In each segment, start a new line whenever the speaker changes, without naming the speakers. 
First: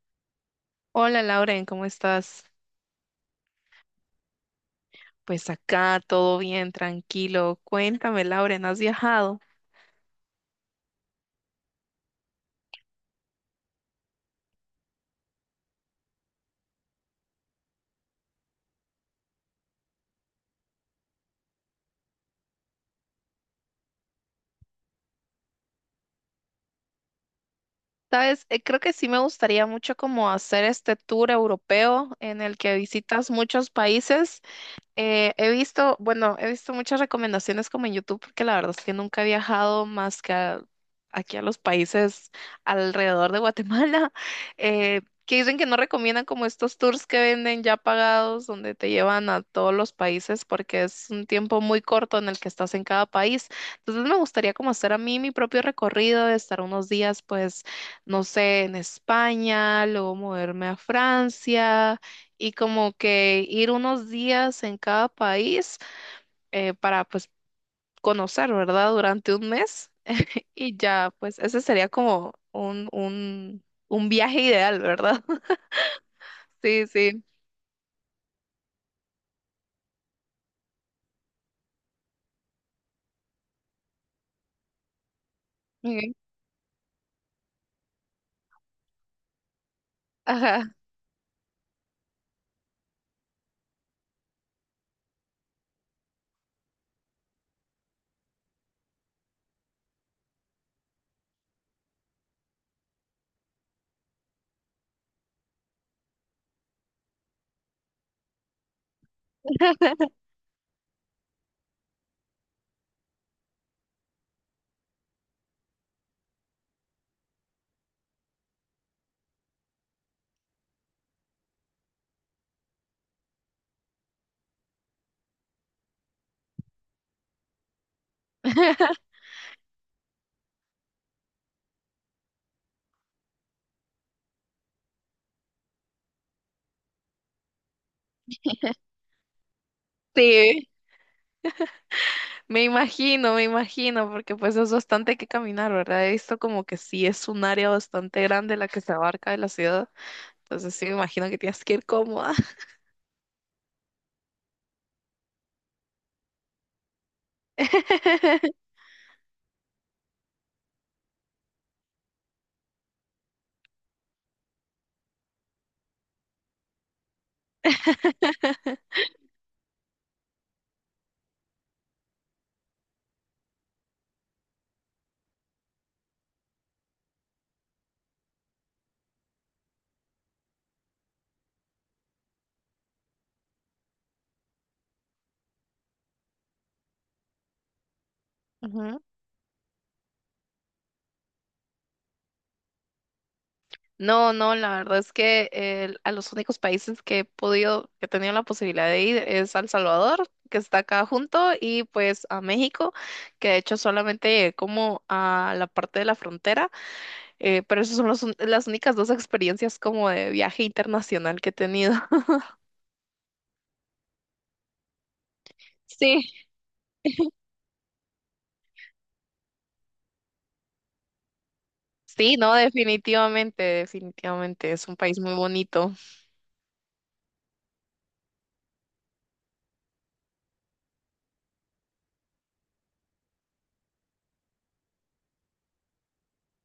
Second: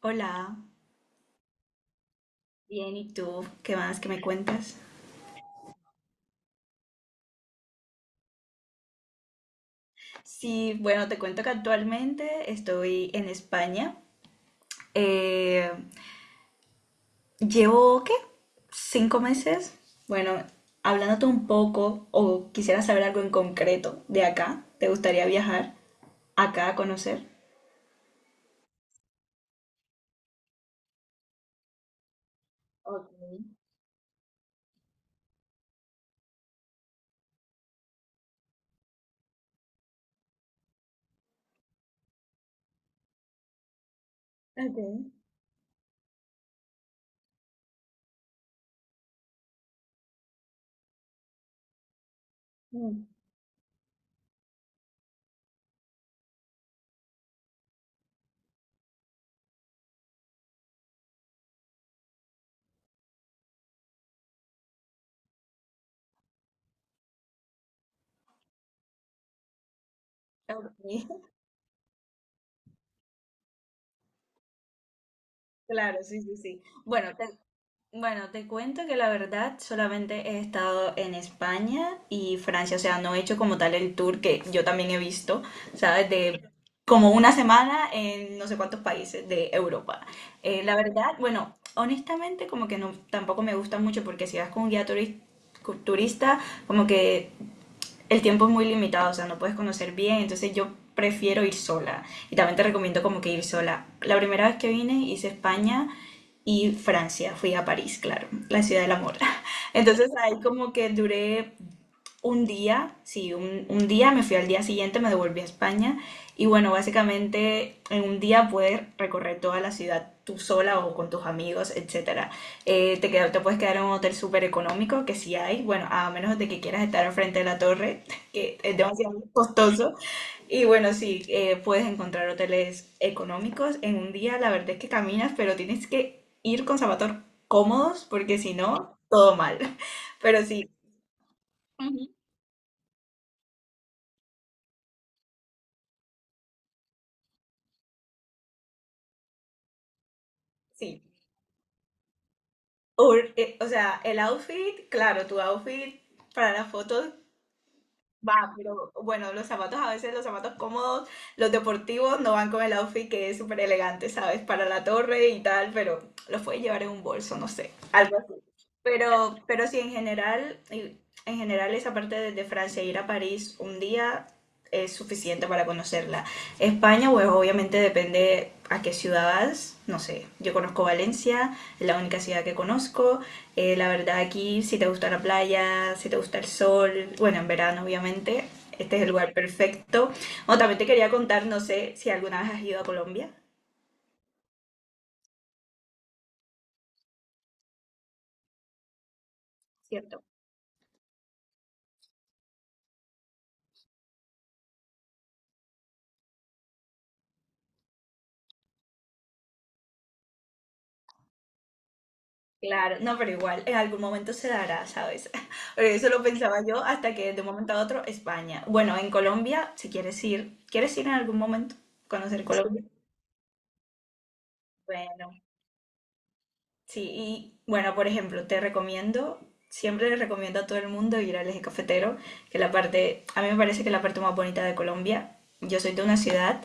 Hola,
Hola Lauren, ¿cómo estás?
bien, ¿y tú? ¿Qué más que me cuentas?
Pues acá todo bien, tranquilo. Cuéntame, Lauren, ¿has viajado?
Sí, bueno, te cuento que actualmente estoy en España. Eh, llevo, ¿qué? ¿Cinco meses? Bueno, hablándote un poco o quisiera saber algo en concreto de acá. ¿Te gustaría viajar acá a conocer?
Sabes, creo que sí me gustaría mucho como hacer este tour europeo en el que
Ok,
visitas muchos países. He visto, bueno, he visto muchas recomendaciones como en YouTube, porque la verdad es que nunca he viajado más que aquí a los países alrededor de Guatemala,
ok,
que dicen que no recomiendan como estos tours que venden ya pagados, donde te llevan a todos los países, porque es un tiempo muy corto en el que estás en cada
mm,
país. Entonces me gustaría como hacer a mí mi propio recorrido, de estar unos días, pues, no sé, en España, luego moverme a Francia y como que ir unos días en cada país para pues conocer, ¿verdad? Durante un mes
ok,
y ya, pues ese sería como un viaje ideal, ¿verdad?
Claro, sí, sí, sí.
Sí,
Bueno,
sí.
Bueno, te cuento que la verdad solamente he estado en España y Francia, o sea, no he hecho como tal el tour que yo también he visto, ¿sabes?
Ok.
De como una semana en no sé cuántos países de Europa.
Ajá.
La verdad, bueno, honestamente como que no, tampoco me gusta mucho porque si vas con un turista, como que el tiempo es muy limitado, o sea, no puedes conocer bien, entonces yo prefiero ir sola. Y también te recomiendo como que ir sola. La primera vez que vine hice España y Francia, fui a París, claro, la ciudad del amor. Entonces ahí como que duré un día, sí, un día, me fui al día siguiente, me devolví a España y bueno, básicamente en un día puedes recorrer toda la ciudad tú sola o con tus amigos, etcétera. Te puedes quedar en un hotel súper económico, que sí hay, bueno, a menos de que quieras estar al frente de la torre, que es demasiado costoso. Y bueno, sí, puedes encontrar hoteles económicos. En un día la verdad es que caminas, pero tienes que ir con zapatos cómodos porque si no, todo mal. Pero
Sí,
sí, Ujú.
me imagino, porque pues es bastante que caminar, ¿verdad? He visto como que sí es un área bastante grande la que se abarca de la ciudad, entonces sí me
Sí.
imagino que tienes que ir cómoda.
O sea, el outfit, claro, tu outfit para las fotos va, pero bueno, los zapatos a veces, los zapatos cómodos, los deportivos no van con el outfit que es súper elegante, ¿sabes? Para la torre y tal, pero los puedes llevar en un bolso, no sé, algo así. Pero sí, en general esa parte desde Francia, ir a París un día es suficiente para conocerla. España, pues obviamente depende a qué ciudad vas, no sé, yo conozco Valencia, es la única ciudad que conozco. La verdad aquí si te gusta la playa, si te gusta el sol, bueno, en verano obviamente, este
Ujú.
es el lugar perfecto. O también te quería contar, no sé si alguna vez has ido a Colombia,
No, no, la verdad es que a los únicos países que he podido, que he tenido la posibilidad de ir es a El
¿cierto?
Salvador, que está acá junto, y pues a México, que de hecho solamente llegué como a la parte de la frontera, pero esas son las únicas dos experiencias como de viaje internacional que he tenido.
Claro, no, pero igual, en algún momento se dará, ¿sabes? Porque eso
Sí.
lo pensaba yo hasta que de un momento a otro España. Bueno, en Colombia, si quieres ir, ¿quieres ir en algún momento?
Sí,
Conocer
no,
Colombia.
definitivamente, definitivamente, es un país
Bueno,
muy bonito.
sí, y bueno, por ejemplo, te recomiendo, siempre le recomiendo a todo el mundo ir al Eje Cafetero, que la parte, a mí me parece que es la parte más bonita de Colombia. Yo soy de una ciudad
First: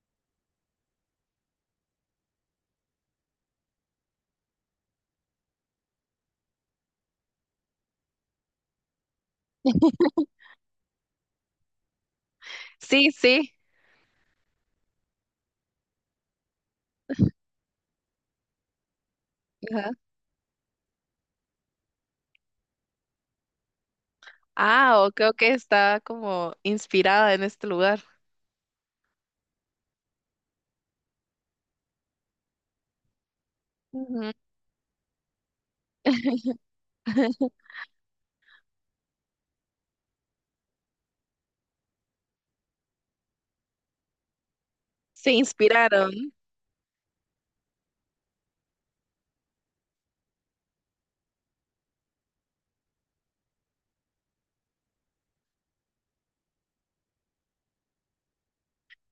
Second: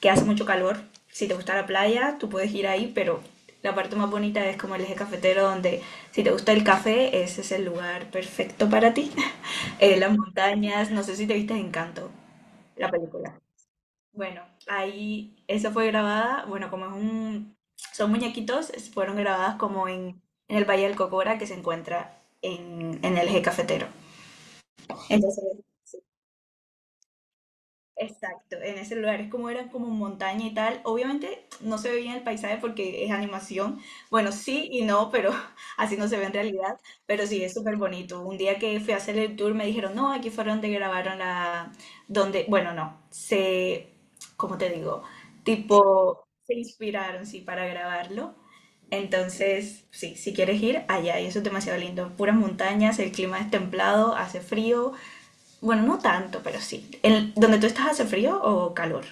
que hace mucho calor. Si te gusta la playa, tú puedes ir ahí, pero la parte más bonita es como el Eje Cafetero, donde si te gusta el café, ese es el lugar perfecto para ti. Las montañas, no sé si te viste Encanto, la
Sí,
película.
sí.
Bueno, ahí eso fue grabada, bueno, son muñequitos, fueron grabadas
Ajá.
en el Valle del Cocora que se encuentra en el Eje Cafetero.
Ah, o creo que
Entonces
está como inspirada en este lugar.
exacto, en ese lugar es como eran como montaña y tal. Obviamente no se ve bien el paisaje porque es animación.
Ujú.
Bueno, sí y no, pero así no se ve en realidad. Pero sí es súper bonito. Un día que fui a hacer el tour me dijeron, no, aquí fueron donde grabaron la, donde, bueno, no, se, ¿cómo te digo?
Se
Tipo,
inspiraron.
se inspiraron, sí, para grabarlo. Entonces, sí, si quieres ir allá, y eso es demasiado lindo. Puras montañas, el clima es templado, hace frío, bueno, no tanto, pero sí. ¿En donde tú estás hace frío o calor?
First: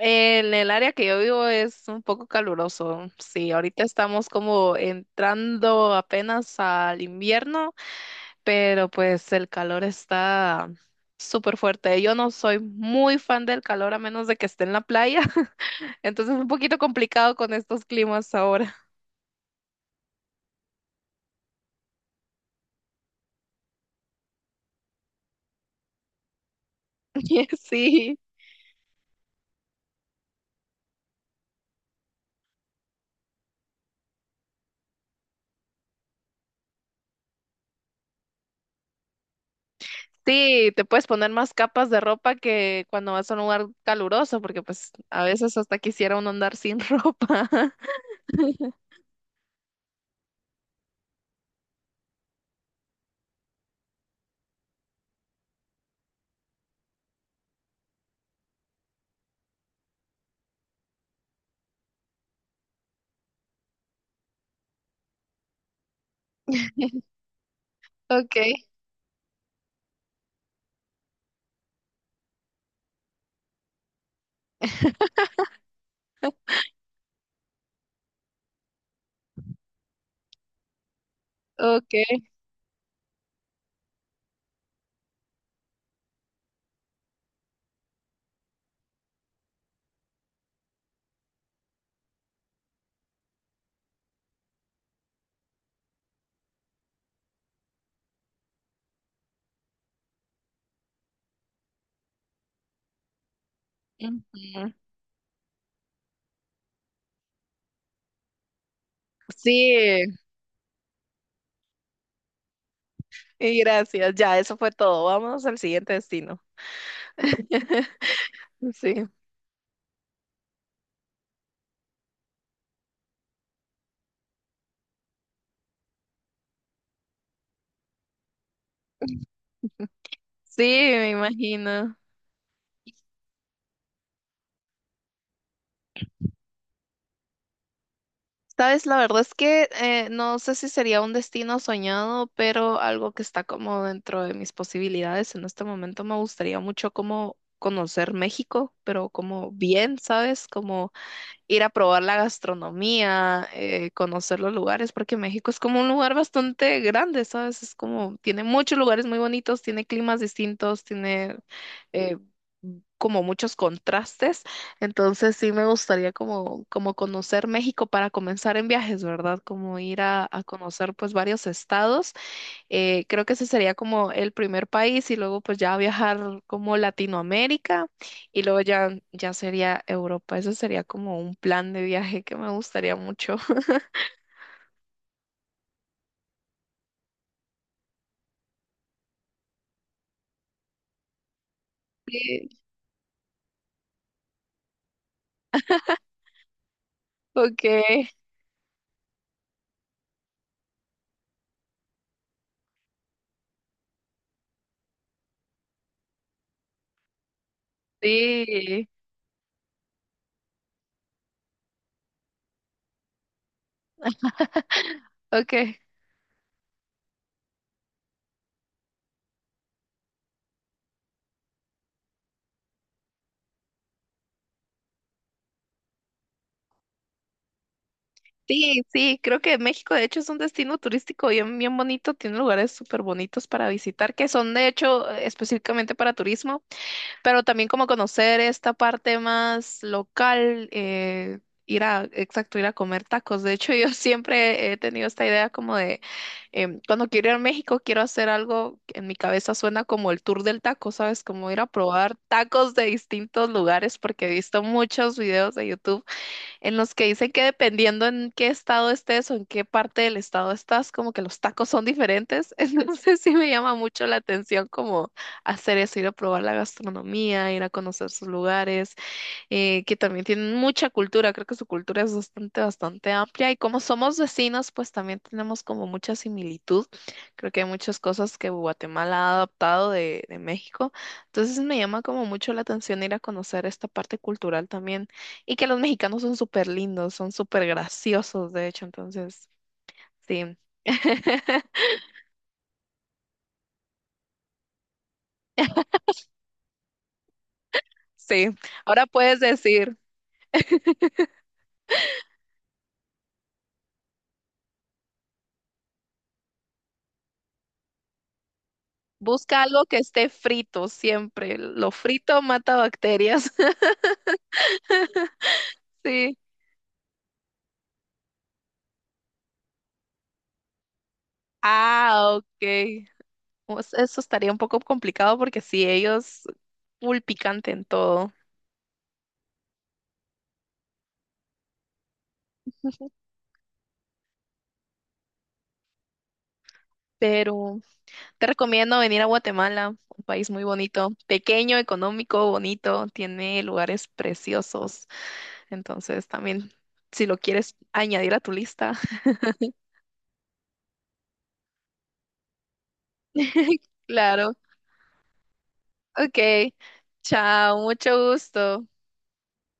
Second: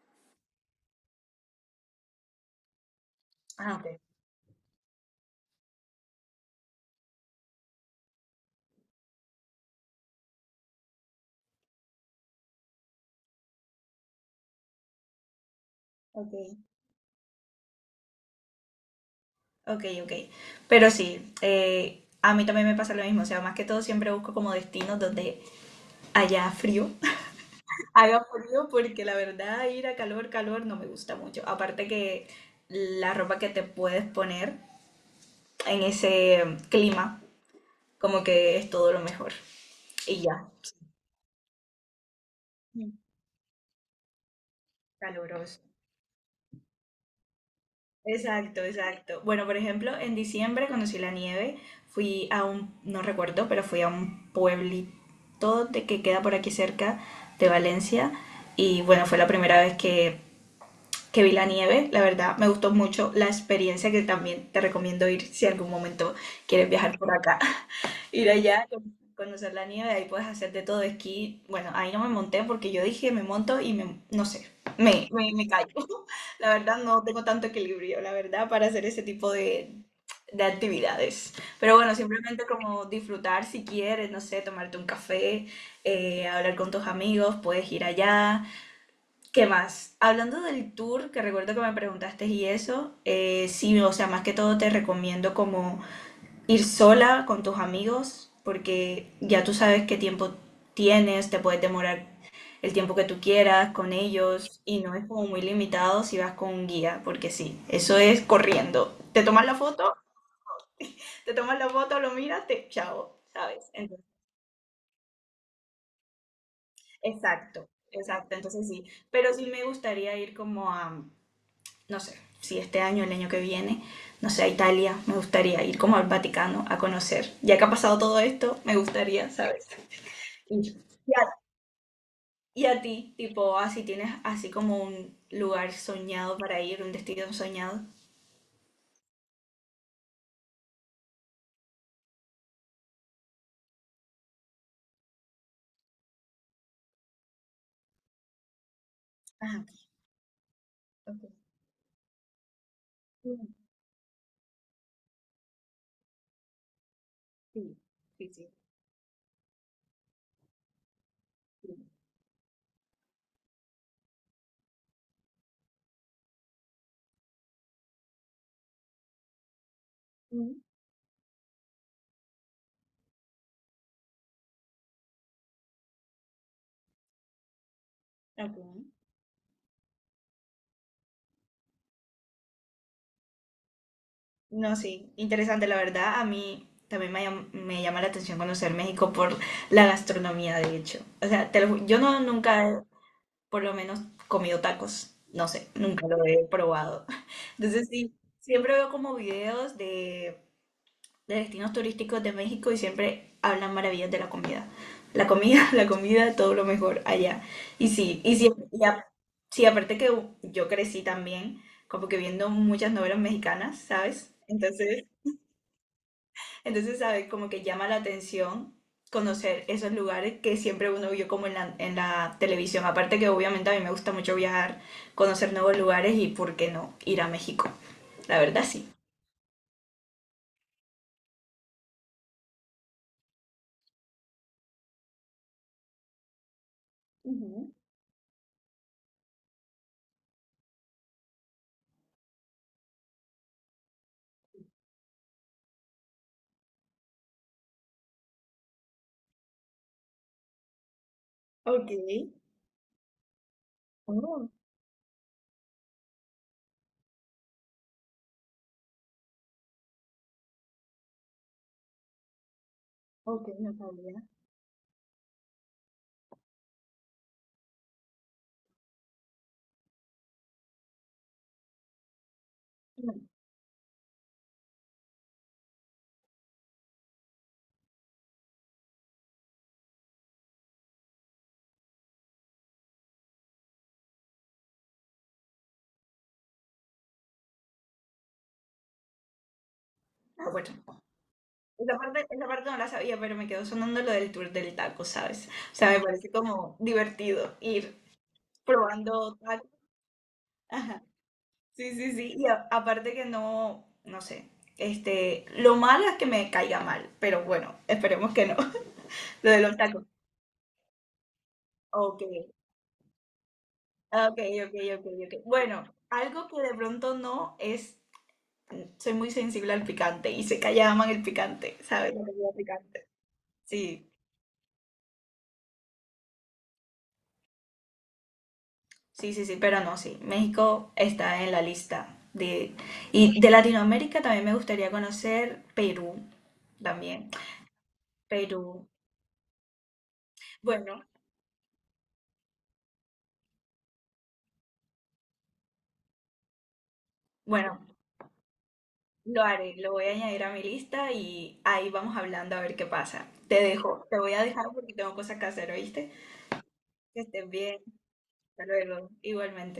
En el área que yo vivo es un poco caluroso. Sí,
Ah,
ahorita
ok.
estamos como entrando apenas al invierno, pero pues el calor está súper fuerte. Yo no soy muy fan del calor a menos de que esté en la playa, entonces
Ok.
es un poquito complicado con estos climas ahora.
Ok, ok. Pero sí, a mí también me pasa lo mismo. O sea, más que todo siempre busco como destinos donde haya frío,
Sí.
haga frío, porque la verdad ir a calor, calor no me gusta mucho. Aparte que la ropa que te puedes poner en ese clima, como que es todo lo mejor. Y ya.
Sí, te puedes poner más capas de ropa que
Mm.
cuando vas a un lugar caluroso, porque pues a veces
Caluroso.
hasta quisiera uno andar sin ropa.
Exacto, exacto. Bueno, por ejemplo, en diciembre conocí la nieve, fui a un, no recuerdo, pero fui a un pueblito de que queda por aquí cerca de Valencia y bueno, fue la primera vez que vi la nieve, la verdad me gustó mucho la experiencia que también te recomiendo ir si algún momento quieres viajar por acá. Ir
Ok.
allá, conocer la nieve, ahí puedes hacer de todo esquí. Bueno, ahí no me monté porque yo dije, me monto y me, no sé, me caigo. La verdad, no tengo tanto equilibrio, la verdad, para hacer ese tipo de actividades. Pero bueno,
Ok.
simplemente como disfrutar si quieres, no sé, tomarte un café, hablar con tus amigos, puedes ir allá. ¿Qué más? Hablando del tour, que recuerdo que me preguntaste y eso, sí, o sea, más que todo te recomiendo como ir sola con tus amigos, porque ya tú sabes qué tiempo tienes, te puedes demorar el tiempo que tú quieras con ellos
Ujú.
y no es como muy limitado si vas con un guía, porque sí, eso es corriendo. Te tomas la foto,
Sí,
te tomas la foto, lo miras, te chao,
y
¿sabes? Entonces,
gracias. Ya, eso fue todo. Vámonos al siguiente destino.
exacto, exacto, entonces sí,
Sí,
pero sí me gustaría ir como a, no sé, si este año, el año que viene, no sé, a Italia, me gustaría ir como al Vaticano a conocer. Ya que ha pasado todo esto, me gustaría, ¿sabes?
sí,
Y-
me
Y a,
imagino.
y a ti, tipo, así tienes así como un lugar soñado para ir, un destino soñado.
Sabes, la verdad es que no sé si sería un destino soñado, pero algo que está como dentro de mis posibilidades. En este momento me gustaría mucho como conocer México, pero como
Ah,
bien, ¿sabes? Como
ok.
ir a probar la gastronomía,
Mm,
conocer los lugares, porque México es como un lugar bastante grande, ¿sabes? Es
sí,
como,
sí,
tiene
sí.
muchos lugares muy bonitos, tiene climas distintos, tiene
Sí.
eh, como muchos contrastes. Entonces sí me gustaría como conocer México para comenzar en viajes, ¿verdad? Como ir a
Mm,
conocer pues varios estados creo que ese sería como el primer país y luego pues ya viajar como Latinoamérica y luego
ok.
ya, ya sería Europa. Ese sería como un plan de viaje que me gustaría mucho.
No, sí, interesante, la verdad. A mí también me llama la atención conocer México por la gastronomía, de hecho. O sea, yo no
Sí,
nunca he, por lo menos, comido tacos. No sé, nunca lo he probado. Entonces,
okay,
sí, siempre veo como videos de destinos turísticos de México y siempre hablan maravillas de la comida. La comida, la comida, todo lo mejor allá. Y sí, y sí, y
sí,
a- sí, aparte que yo crecí también, como que viendo muchas novelas mexicanas, ¿sabes?
okay.
Entonces, ¿sabes? Como que llama la atención conocer esos lugares que siempre uno vio como en la televisión. Aparte que obviamente a mí me gusta mucho viajar, conocer nuevos lugares y, ¿por qué no?, ir a México. La verdad,
Sí,
sí.
sí, creo que México de hecho es un destino turístico bien, bien bonito, tiene lugares súper bonitos para visitar, que son de hecho específicamente para turismo, pero también
Ujú.
como conocer esta parte más local, ir a, exacto, ir a comer tacos. De hecho, yo siempre he tenido esta idea como de, em, cuando quiero ir a México, quiero hacer algo que en mi cabeza suena como el tour del taco, ¿sabes? Como ir a
Ok.
probar tacos de distintos lugares, porque he
Oh,
visto muchos videos de YouTube en los que dicen que dependiendo en qué estado estés o en qué parte del estado estás, como que los tacos son diferentes. Entonces sí
ok,
me llama
no
mucho la
sabía.
atención como hacer eso, ir a probar la gastronomía, ir a conocer sus lugares que también tienen mucha cultura, creo que su cultura es bastante, bastante
Mm,
amplia y como somos vecinos, pues también tenemos como mucha similitud. Creo que hay muchas cosas que Guatemala ha adaptado de México, entonces me llama como mucho la atención ir a conocer esta parte cultural también y que los mexicanos son súper lindos, son súper graciosos, de hecho, entonces,
ah,
sí.
bueno. Esa parte no la sabía, pero me quedó sonando lo del tour del taco, ¿sabes? O sea, me parece como divertido ir
Sí, ahora
probando
puedes
tacos.
decir,
Ajá. Sí, sí, sí. Aparte que no, no sé, este, lo malo es que me caiga mal, pero bueno, esperemos que no. Lo de
busca
los
algo que
tacos.
esté frito siempre. Lo
Ok,
frito mata bacterias.
ok, ok, ok, ok. Bueno,
Sí.
algo que de pronto no es, soy muy sensible al picante y se que allá aman el picante, ¿sabes? La
Ah,
comida
ok.
picante.
Pues
Sí.
eso estaría un poco complicado porque sí, ellos full picante en todo.
Sí, sí, sí, pero no, sí. México está en la lista de... Y de Latinoamérica también me gustaría conocer Perú, también.
Pero te
Perú.
recomiendo venir a Guatemala, un país muy
Bueno,
bonito, pequeño, económico, bonito, tiene lugares preciosos. Entonces también, si lo quieres
bueno,
añadir a tu lista,
lo haré, lo voy a añadir a mi lista y ahí vamos hablando a ver qué pasa. Te dejo, te voy a
claro.
dejar porque tengo cosas que hacer, ¿oíste?
Ok,
Que estés
chao,
bien.
mucho
Hasta
gusto.
luego. Igualmente.